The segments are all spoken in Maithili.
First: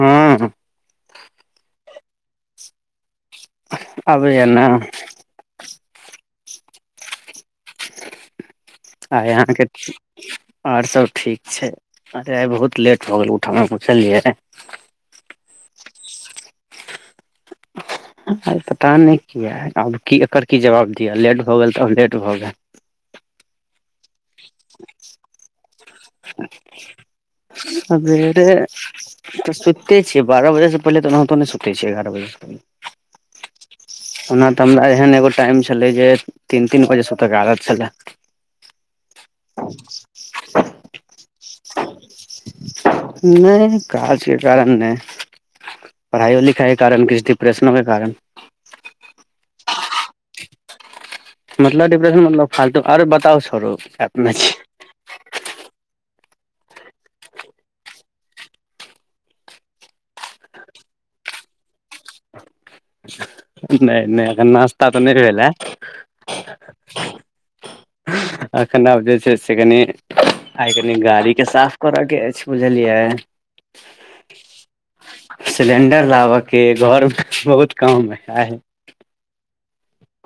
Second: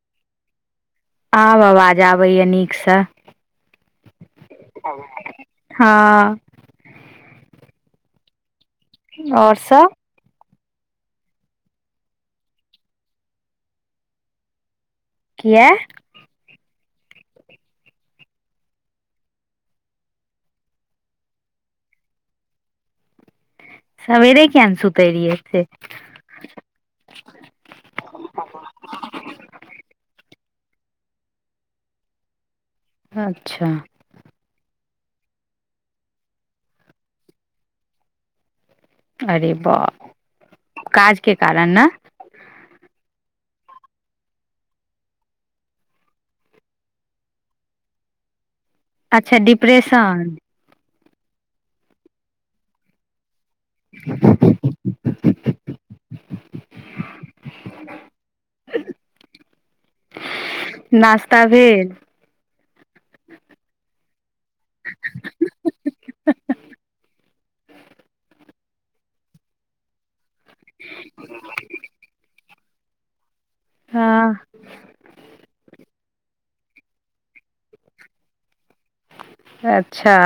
हूँ आब आवाज आबैया नीकसँ आबैया ने हँ आई और अहाँके सब आर सब ठीक छै अरे आइ बहुत लेट भ गेल उठुलियै किया [inaudible] आब आई पता नहि किया आब कि एकर की जवाब दिअ लेट भऽ गेल तऽ अब लेट भऽ गेल सवेरे किया न सुतैरहिए से सबेरे तऽ सुतते छियै बारह बजेसँ पहिले तऽ ओनाहितो नहि सुतै छियै एगारह बजेसँ पहिले अच्छा ओना तऽ हमरा एहन एगो टाइम छलै जे तीन तीन बजे सूते कऽ आदत छलै अरे बाह काज के कारण ने नहि काजके कारण नहि पढ़ाइय लिखाई के कारण किछु डिप्रेशनो के कारण अच्छा डिप्रेशन मतलब डिप्रेशन मतलब फालतू आरो बताउ छोरु ऐप में छी [inaudible] नाश्ता भेल? नहि नहि, एखन नाश्ता तऽ नहि भेल ह अखन आब जे छै से कनि, आइ कनि गाड़ीके साफ करयके अछि, बुझलियै। हँ। सिलेंडर लाबऽके हँ, घरमे बहुत कम है हँ। अच्छा।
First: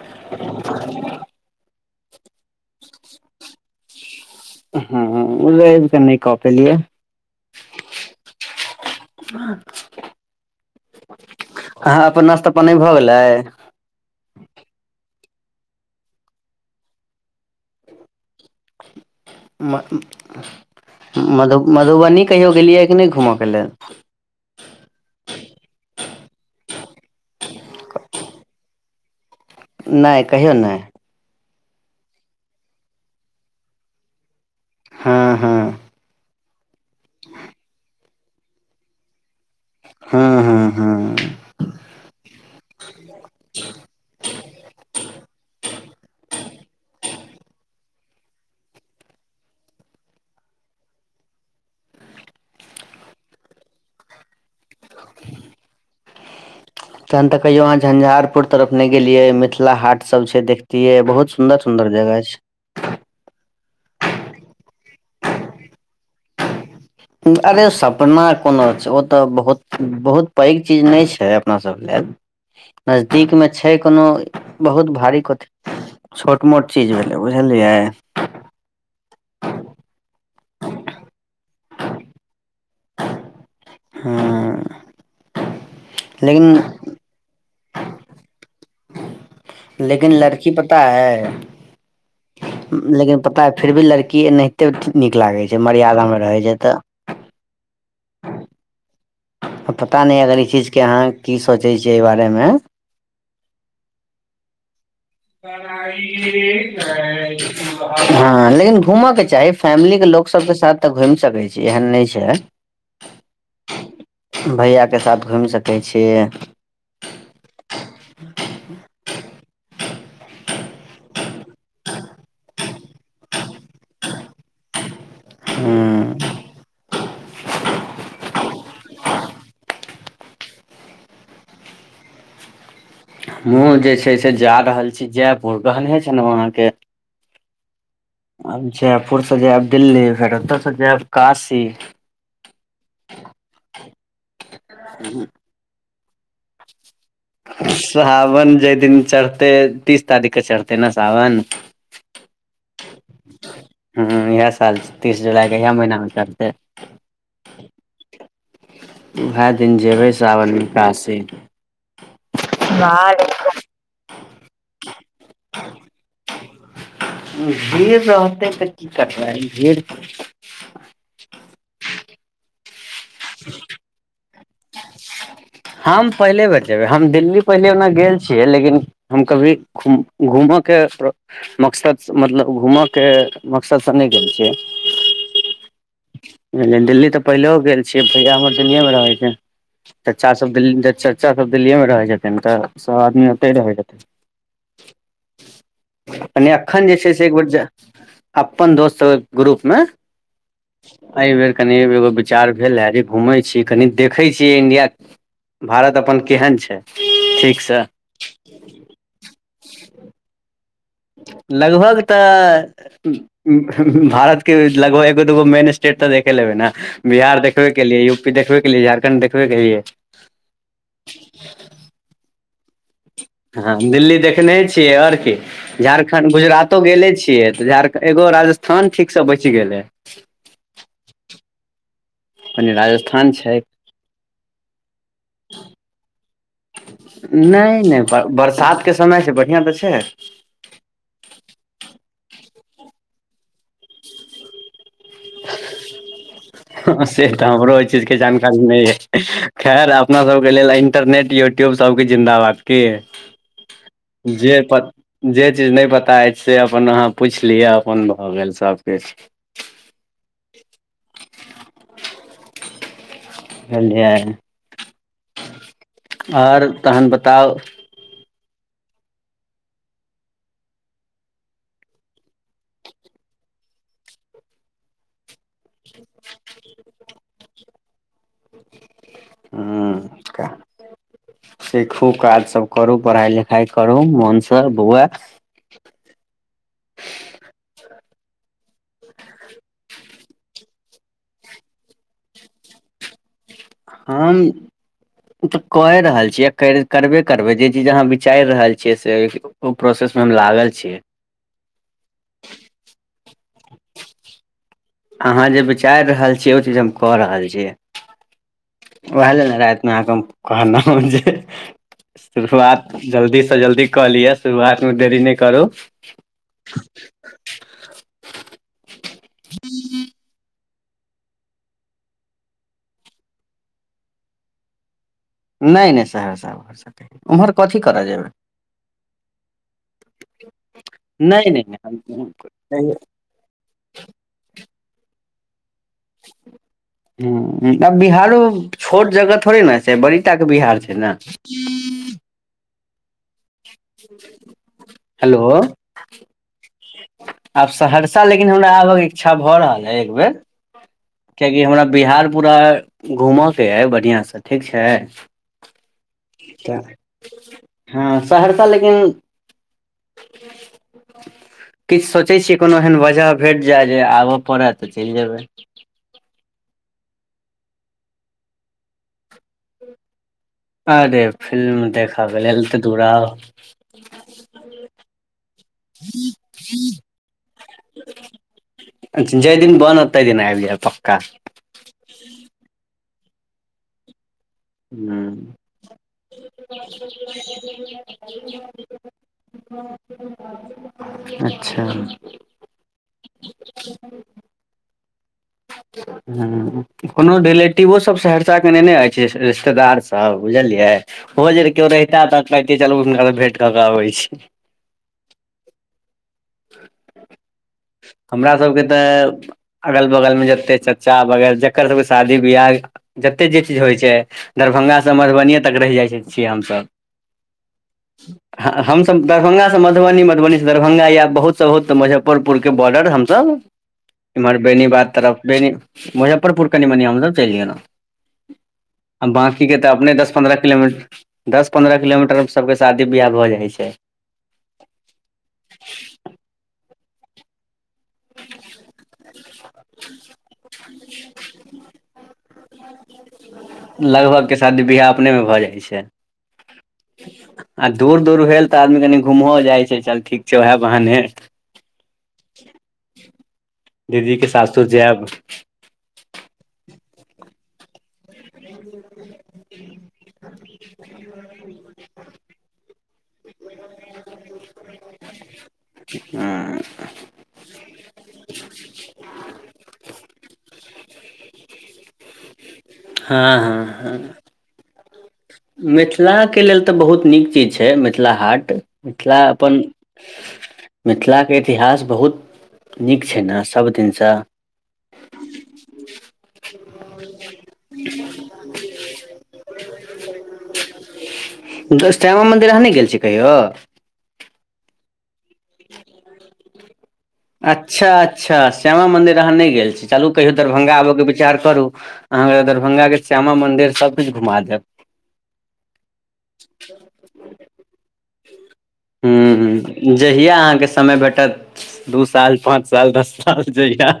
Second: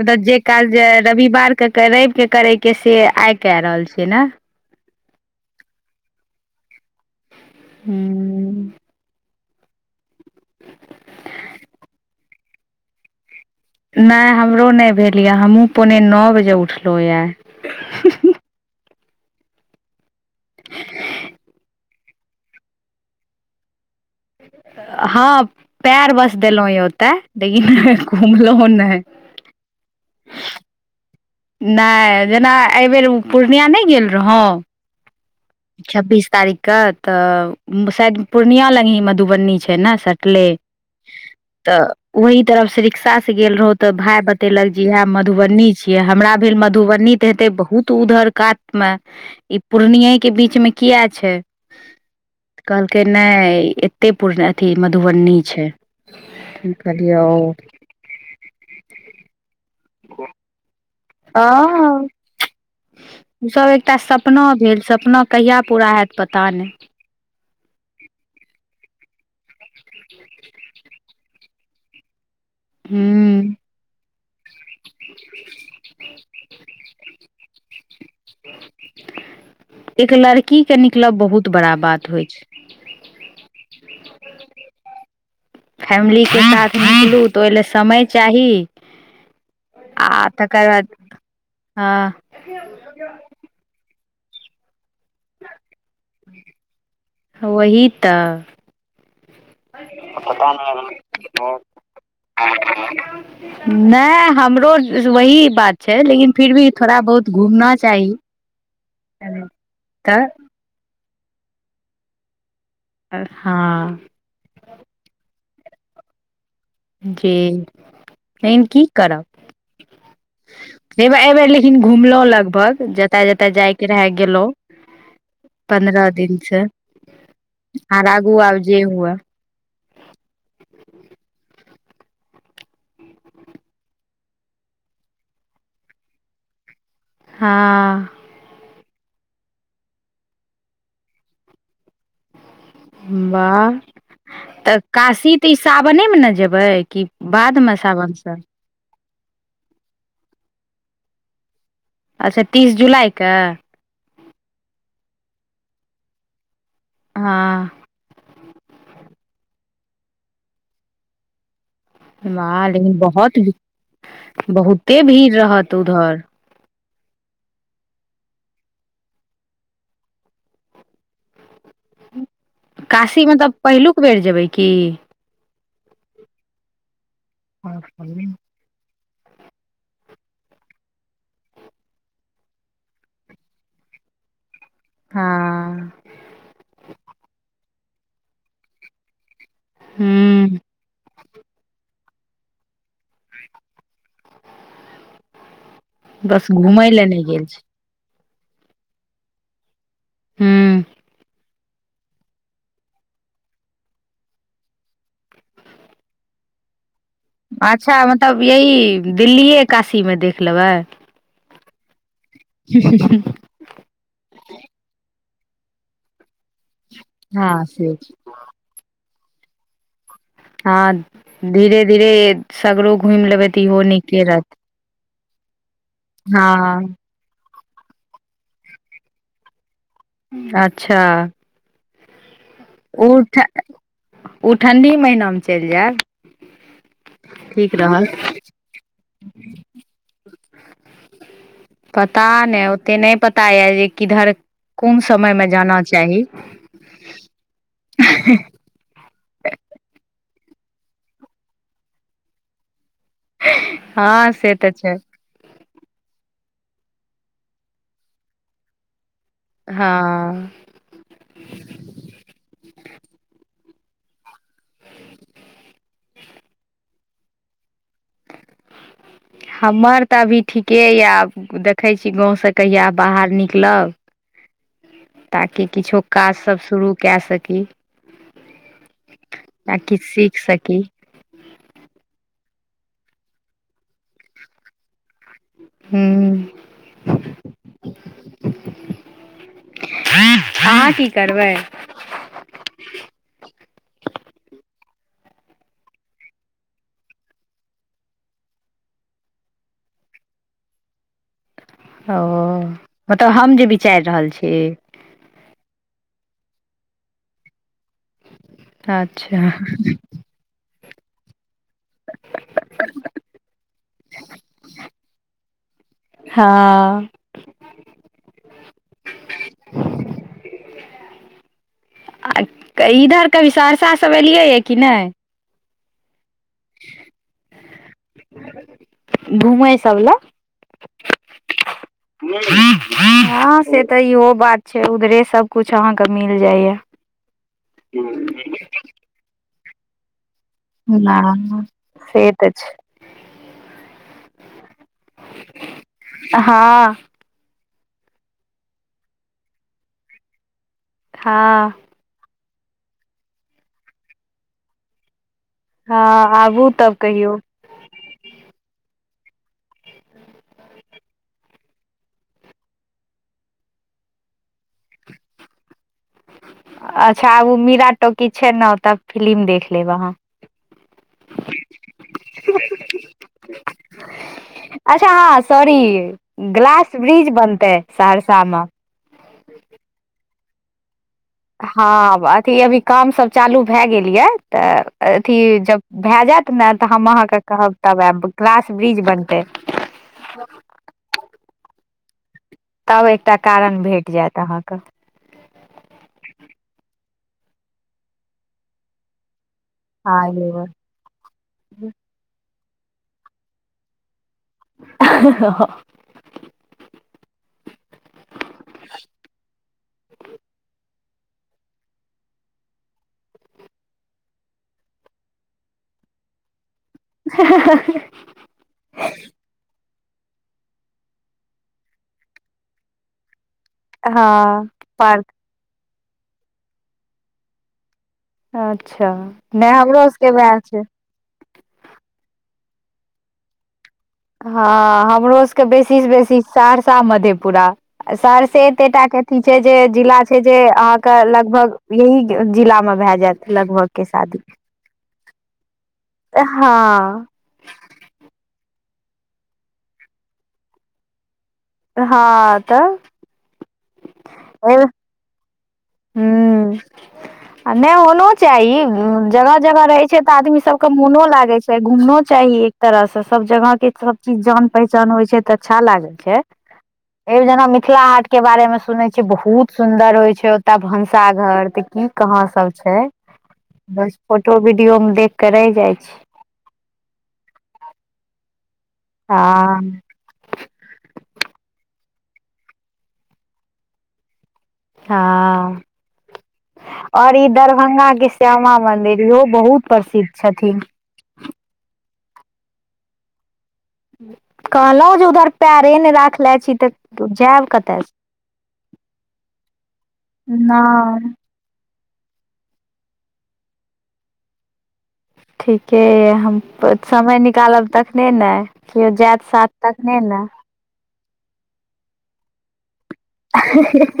मतलब जे काज रविदिन करैके से आइ कऽ रहल छियै ने। हँउ न कॉपे लियए हू। हँ। अपन नाश्ता पानी भऽ गेलै? नहि हमरो नहि भेल यऽ। हमहूँ पौने नओ बजे उठलहुँ यए। म [unintelligible] ह मधु मधुबनी कहियो गेलियै या कि नहि घूमयके लेल? हँ। पैर बस देलहुँ ये ओते लेकिन घुमलहु नहि। नहि, कहियौ नहि। नहि जेना एहिबेर ओ पूर्णिया नहि गेल रहू हँ हँ छब्बीस तारीखके तऽ शायद पूर्णिया लग ही मधुबनी छै। केना हँ सटलै। हँ हँ तऽ ओहि तरफ से रिक्शा से गेल रहौ तऽ भाय बतेलक जे इहा मधुबनी छियै हमरा भेल मधुबनी त हेतै बहुत उधर कात मे ई पूर्णिये के बीच मे किया छै। कहलकै नहि एते पूर्ण अथी मधुबनी छै। कहलियै तहन तऽ ओ कहियो अहाँ झंझारपुर तरफ नहि गेलियै। मिथिला हाट सभ छै। देखतियै बहुत स सुन्दर सुन्दर जगा छै। ओसभ एकटा सपना भेल सपना कहिया पूरा होयत पता नहि। अरे सपना कोनो छै। ओ तऽ बहुत बहुत पैघ चीज नहि छै। अपना सभ लेल हूँ नजदीकमे छै कोनो बहुत भारीथ काथि, छोट मोट चीज भेलै, बुझलियै? एक लड़की के निकलब बहुत बड़ा बात होइ छै। हँ। फैमिलीके लेकिन साथ निकलू तऽ ओहि लेल समय चाही। लेकिन आ लड़की तकर पता बाद आइ हँ लेकिन पता फिर भी लड़की एनाहिते नीक लागे छै मर्यादा मे रहै छै तऽ। वही तऽ। आ नहि अगर ई पता चीज के अहाँ की नै सोचै छियै एहि बारे मे अखन ह नहि हमरो। बात छै लेकिन फिर भी थोड़ा बहुत घूमना चाही हँ, लेकिन घुमऽ के चाही। फैमिली के लोक तऽ सभके साथ तऽ घुमि सकै छी एहन नहि छै हँ। भैयाके साथ घुमि सकै छियै? जी एहिन की करब। हैबा एहिबेर लेकिन घुमलहुँ लगभग जतय-जतय जायके रहय गेलहुँ पन्द्रह हूँ दिन छै आर आगू आब जे हुए। हमहुँ जे छै से जा रहल छी, जयपुर कहने छै ने वहाँके। हँ। आब जयपुर से जाएब दिल्ली, फेरोतर से जाएब काशी। वाह तऽ काशी तऽ ई सावनेमे ने जेबै? बादमे सावनसँ सावन जाहि दिन चढ़तै तीस तारीखके चढ़तै ने सावन? अच्छा तीस जुलाइके हँ इएह साल छै तीस जुलाइके इएह महीनामे चढ़तै हँ उएह दिन जेबै सावन मे कासी माँ लेकिन बहुत बहुते भीड़ रहत उधर भीड़ रहतै त कि करबै भीड़ काशी मतलब पहिलुक बेर जेबै की हम पहिले बेर जेबै हम दिल्ली पहिले ओना गेल छियै लेकिन हम कभी घुम घूमय के मकसद सँ मतलब घूमयके मकसदसँ नहि गेल छियै हँ ब दिल्ली त पहिलो गेल छियै भैया हमर दिल्ली मे रहै छै चा हूँ बलिंदर चच्चा सब दिल्ली मे रहै छथिन त सभ आदमी ओते रहै छथिन [inaudible] बस कनी अखन घूमय जे लए छै नहि से एक बेर गेल छी ज अपन दोस्त सबके ग्रुप मे हूँ एहि बेर कनि एगो विचार भेल न घूमे छी कनी देखे छी इंडिया भारत अपन केहन छै ठीक से अच्छा मतलब यही दिल्लिए काशीमे देख लेबै लगभग त भारत के लगभग एगो दूगो मेन स्टेट तऽ देखे लेबै ने बिहार हँ देखबे के से लिए छै युप देखबे के लिए झारखण्ड देखबे के लिए हँ धीरे धीरे सगरो घुमि लेबै त इहो नीके रहत छिय ओर की झारखंड गुजरातो हँ गेले छियै बिहार के एगो राजस्थान ठीक से बचि गेलै अच्छा कनि ओ राजस्थान ठ छै ओ ठण्डी महीनामे चलि जायब ने ठीक ने रहत बरसात के समय छै बढ़िया त छै पता नय ओतेक नय पता ये जे किधर कोन समय मे जाना चाही हाँ से तऽ हमरो एहि चीज के जानकारी नहि यै खैर अपना सबके लेल इंटरनेट यूट्- कियो सबके जिन्दाबाद की हँ से जे तऽ पत छै जे चीज नय पता अछि से अपन अहाँ पुछि लिअ अपन भ गेल सभ किछ हँ बुझलिये आओर तहन बताउ हमर तऽ अभी ठीके यऽ आब देखै छी गाँवसँ कहिया बाहर निकलब ताकि किछो काजसभ शुरू कए सकी ताकि सीख ह सकी सीखू काज सब करू पढ़ाइ लिखाउ करू मोनसँ बौआ हूँ अहाँ की करबै हम ओ त कए रहल छियै करबे करबै जे चीज अहाँ विचारि रहल छियै से ओ प्रोसेस में हम लागल छीयै ओ मतलब हम जे विचारि रहल छी अहाँ जे विचारि रहल छीयै ओ चीज हम क रहल छियै वएह अच्छा लेल ने रातिमे अहाँके हम कहलौ जे शुरुआत जल्दी सँ जल्दी क लिअ शुरुआतमे देरी नहि करू हँ [inaudible] इधर कभी सहरसा सब एलियै ये कि नय ने ने सहरसा उहरसा उमहर कथी करे जेबै घूमै सब लए ने ने ने अभी हँ से त इहो बात छै उधरे सब कुछ अहाँ के मिल जातय हँ आब बिहारो छोट जगह थोड़े ने छै बड़ी तक बिहार ने से तऽ छै हेलो हँ आब सहरसा लेकिन हमरा आबयक इच्छा भ रहले हइ एकबेर कियाकि हँ हमरा बिहार पूरा घूमयके अइ बढ़ियाँ सँठीक छै हँ आबू तब त कहियौ हँ सहरसा लेकिन [unintelligible] किछ सोचै छियै कोनो एहन वजह भेट जाय जे आबय पड़त ते चल जेबै अच्छा आब ओ मीरा टॉकीज छै ने ओतब फिलिम देख लेब अहाँ अरे फिल्म देखऽके लेल एतेऽ दूरा आउ अच्छा हँ सॉरी ग्लास ब्रिज बनते सहरसा मे जाहि दिन बनत तहि दिन आबि जायब पक्का हँ अथी अभी कामसभ चालू भए गेल यै त अथी जब भए जायत ने त हम अहाँ के कहब तब आयब गलास ब्रिज बनतै अच्छा तब एकटा कारण भेट जायत अहाँ क ह कोनो रिलेटिवो सब सहरसा केनेय छै रिश्तेदार हँ सब एबै। बुझलियै हो जे केओ रहिता त कहते चलू हुनकर भेंट क के अबै छी [unintelligible] हमरा सबके त अगल बगल मे जते चाह बगैर जकर सबके शादी बियाह जते जे चीज होइ छै दरभंगा सँ मधुबनिये तक रहि जाइ छियै हम सभ हाँ ही हाँ [inaudible] हँ हमसब दरभंगा से मधुबनी मधुबनी से दरभंगा याब बहुत सब बहुत मुजफ्फरपुर के बॉर्डर हमसभ इम्हर हँ बेनीबाद पार्क तरफ बेैनी मुजफ्फरपुर कनि मनि हम सब चलि गेलौ अच्छा आ बाकी नहि के त हमरो अपने दस सबके पन्द्रह वएह छै किलोमीटर दस पन्द्रह किलोमीटर सभके शादी बियाह भऽ जाइ छै हँ हमरो सबके बेसी से बेसी सहरसा मधेपुरा सहरसे एतेटा के अथी छै जे जिला छै जे अहाँके लगभग यह जिला मे भाए जायत लगभग के शादी लगभग के शादी बियाह अपने मे भ जाइ छै हँ आ दूर दूर भेल त आदमी कनि घूमहो जाइ छै चल ठीक छै वएह बहानेे हँ त दीदी के सासुर जायब हूँ आ नहि होनो चाही जगह जगह रहै छै तऽ आदमीसभ के मोनो लागे छै घुमनो चाही एक तरह से सब जगह के सब चीज जान पहचान होइ छै तऽ अच्छा लागै छै हँ ए जेना मिथिला हाट के बारे में सुने छी बहुत सुंदर होय छै ओत भनसाघर त की कहाँ सब छै हँ ब हँ फोटो वीडियो मे देख के रहि जाय छी मिथिलाके लेल तऽ बहुत नीक चीज छै, मिथिला हाट, मिथिला अपन। हँ मिथिलाके इतिहास बहुत नीक छै ने, सभदिनसँ। हँ। आओर ई दरभंगा के श्यामा मंदिर इहो बहुत प्रसिद्ध छथिन श्यामा मन्दिर अहाँ नहि गेल छियै कहियो। कहलहूँ जे उधर पैरे ने रख ले छी तऽ जायब कतय अच्छा से। अच्छा श्यामा मन्दिर अहाँ नहि गेल छी चलू कहियो दरभंगा आबके नहि विचार करू अहाँके दरभंगाके श्यामा मन्दिर सभ किछु घुमा देब। ठीके यऽ, हम समय निकालब तखने ने। केओ जायत साथ हूँ-हूँ, तखने ने जहिया अहाँके समय भेटत। दू साल, पाँच साल, दस साल जइया।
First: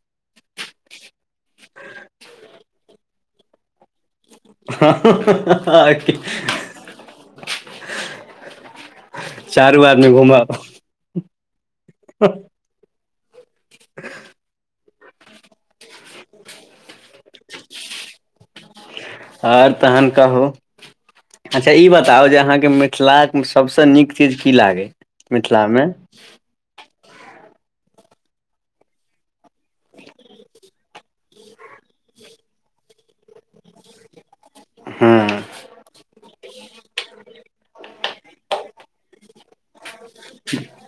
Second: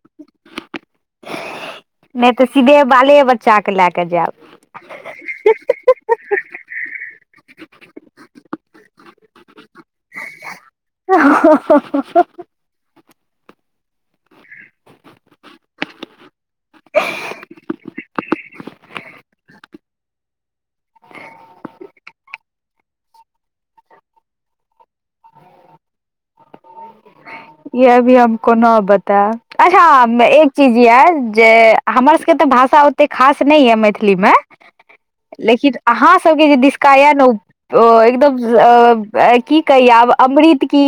[unintelligible] नहि तऽ सीधे बाल-बच्चाके लऽ कऽ जायब। आ [unintelligible] चारू आदमी घुमब ह ह [unintelligible] [unintelligible] [inaudible] आओर तहन कहु अच्छा, ई बताउ जे अहाँके मिथिलामे सभसँ नीक चीज की लागै? मिथिलामे। अभी हम नहि बता रहल छी, अच्छा, एक चीज यऽ। हमर सब के त भाषा ओते खास नय य मैथिली मे हँ लेकिन सभ दिसके ने, ओ एकदम की कहि आब, अमृत की?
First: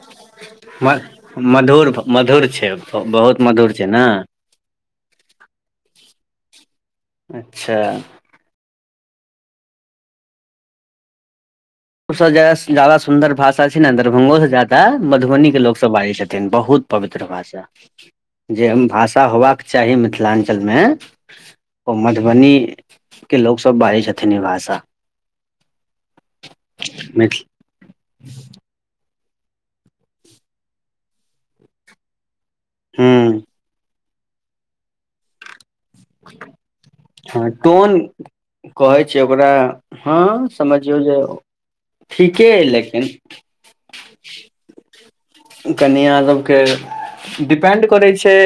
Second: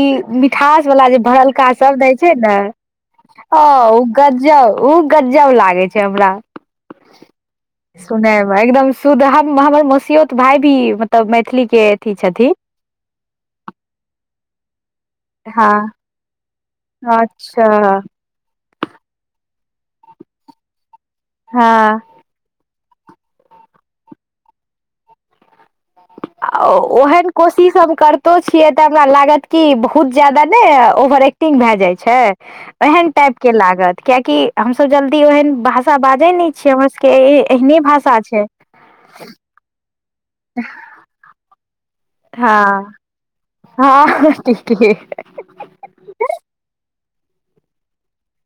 म खासवाला जे भरलका मधुर सभ दै छै मधुर ने, बहुत मधुर छै ने ओ गजबे छै। गजबे लागै छै हमरा अच्छा सुनऽमे एकदम। शुद्ध हम, हमर ममिऔत भाइ भी मतलब मैथिलीके। ओ सभ ज्यादा सुन्दर भाषा छै ने, दरभंगासँ ज्यादा मधुबनीके हँ लोक सभ बजै छथिन बहुत। पवित्र भाषा अच्छा। जे भाषा होबाक चाही मिथिलांचलमे, हँ ओ। मधुबनीके लोक सभ बाजै छथिन ई भाषा। आ ओहन मिथ को। जे सभ हम करतो छियै तऽ हमरा लगै छै कऽ बहुत ज्यादा ने, ओवर एक्टिंग भऽ जाय छै। ओहन हूँ टाइपके लागत, कियाकि हमसँ जल्दी ओहन भा। भाषा बाजै ने छियै, हमर सभके एहने भाषा छै। कहैत छै ओकरा, हँ, बुझियौ जे ठीके अछि, हँ लेकिन। हँ। [unintelligible] कनिआँ सभके डिपेन्ड करै छै।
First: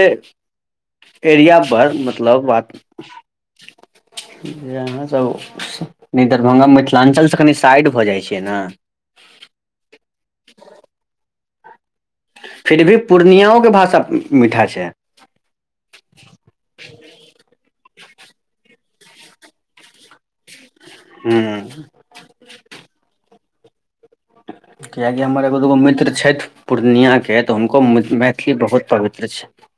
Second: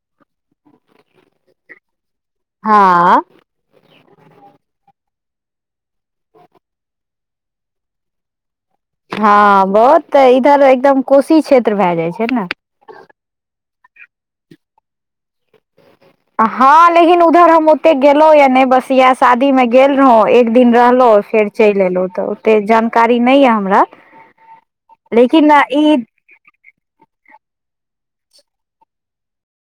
एरिया पर, मतलब बात। हँ [inaudible] जे अहाँ सभ दरभंगा, मिथिलांचलसँ कनि साइड भऽ जाइ छियै ने। हँ, बहुत इधर एकदम कोशी क्षेत्र भऽ जाइ छै ने। फेरो पूर्णियाक भाषा मीठा छै। हँ, लेकिन उधर हम ओते गेलहुँ या नहि, बस ई शादीमे गेल रहौ। एक दिन रहलहुँ, फेर चलि ह एलहुँ तऽ ओते जानकारी नहि अछि हमरा। कियाकि हमर लेकिन एगो-दुगो ई मित्र छथि। पूर्णियाके तऽ हुनको मैथिली बहुत पवित्र छै।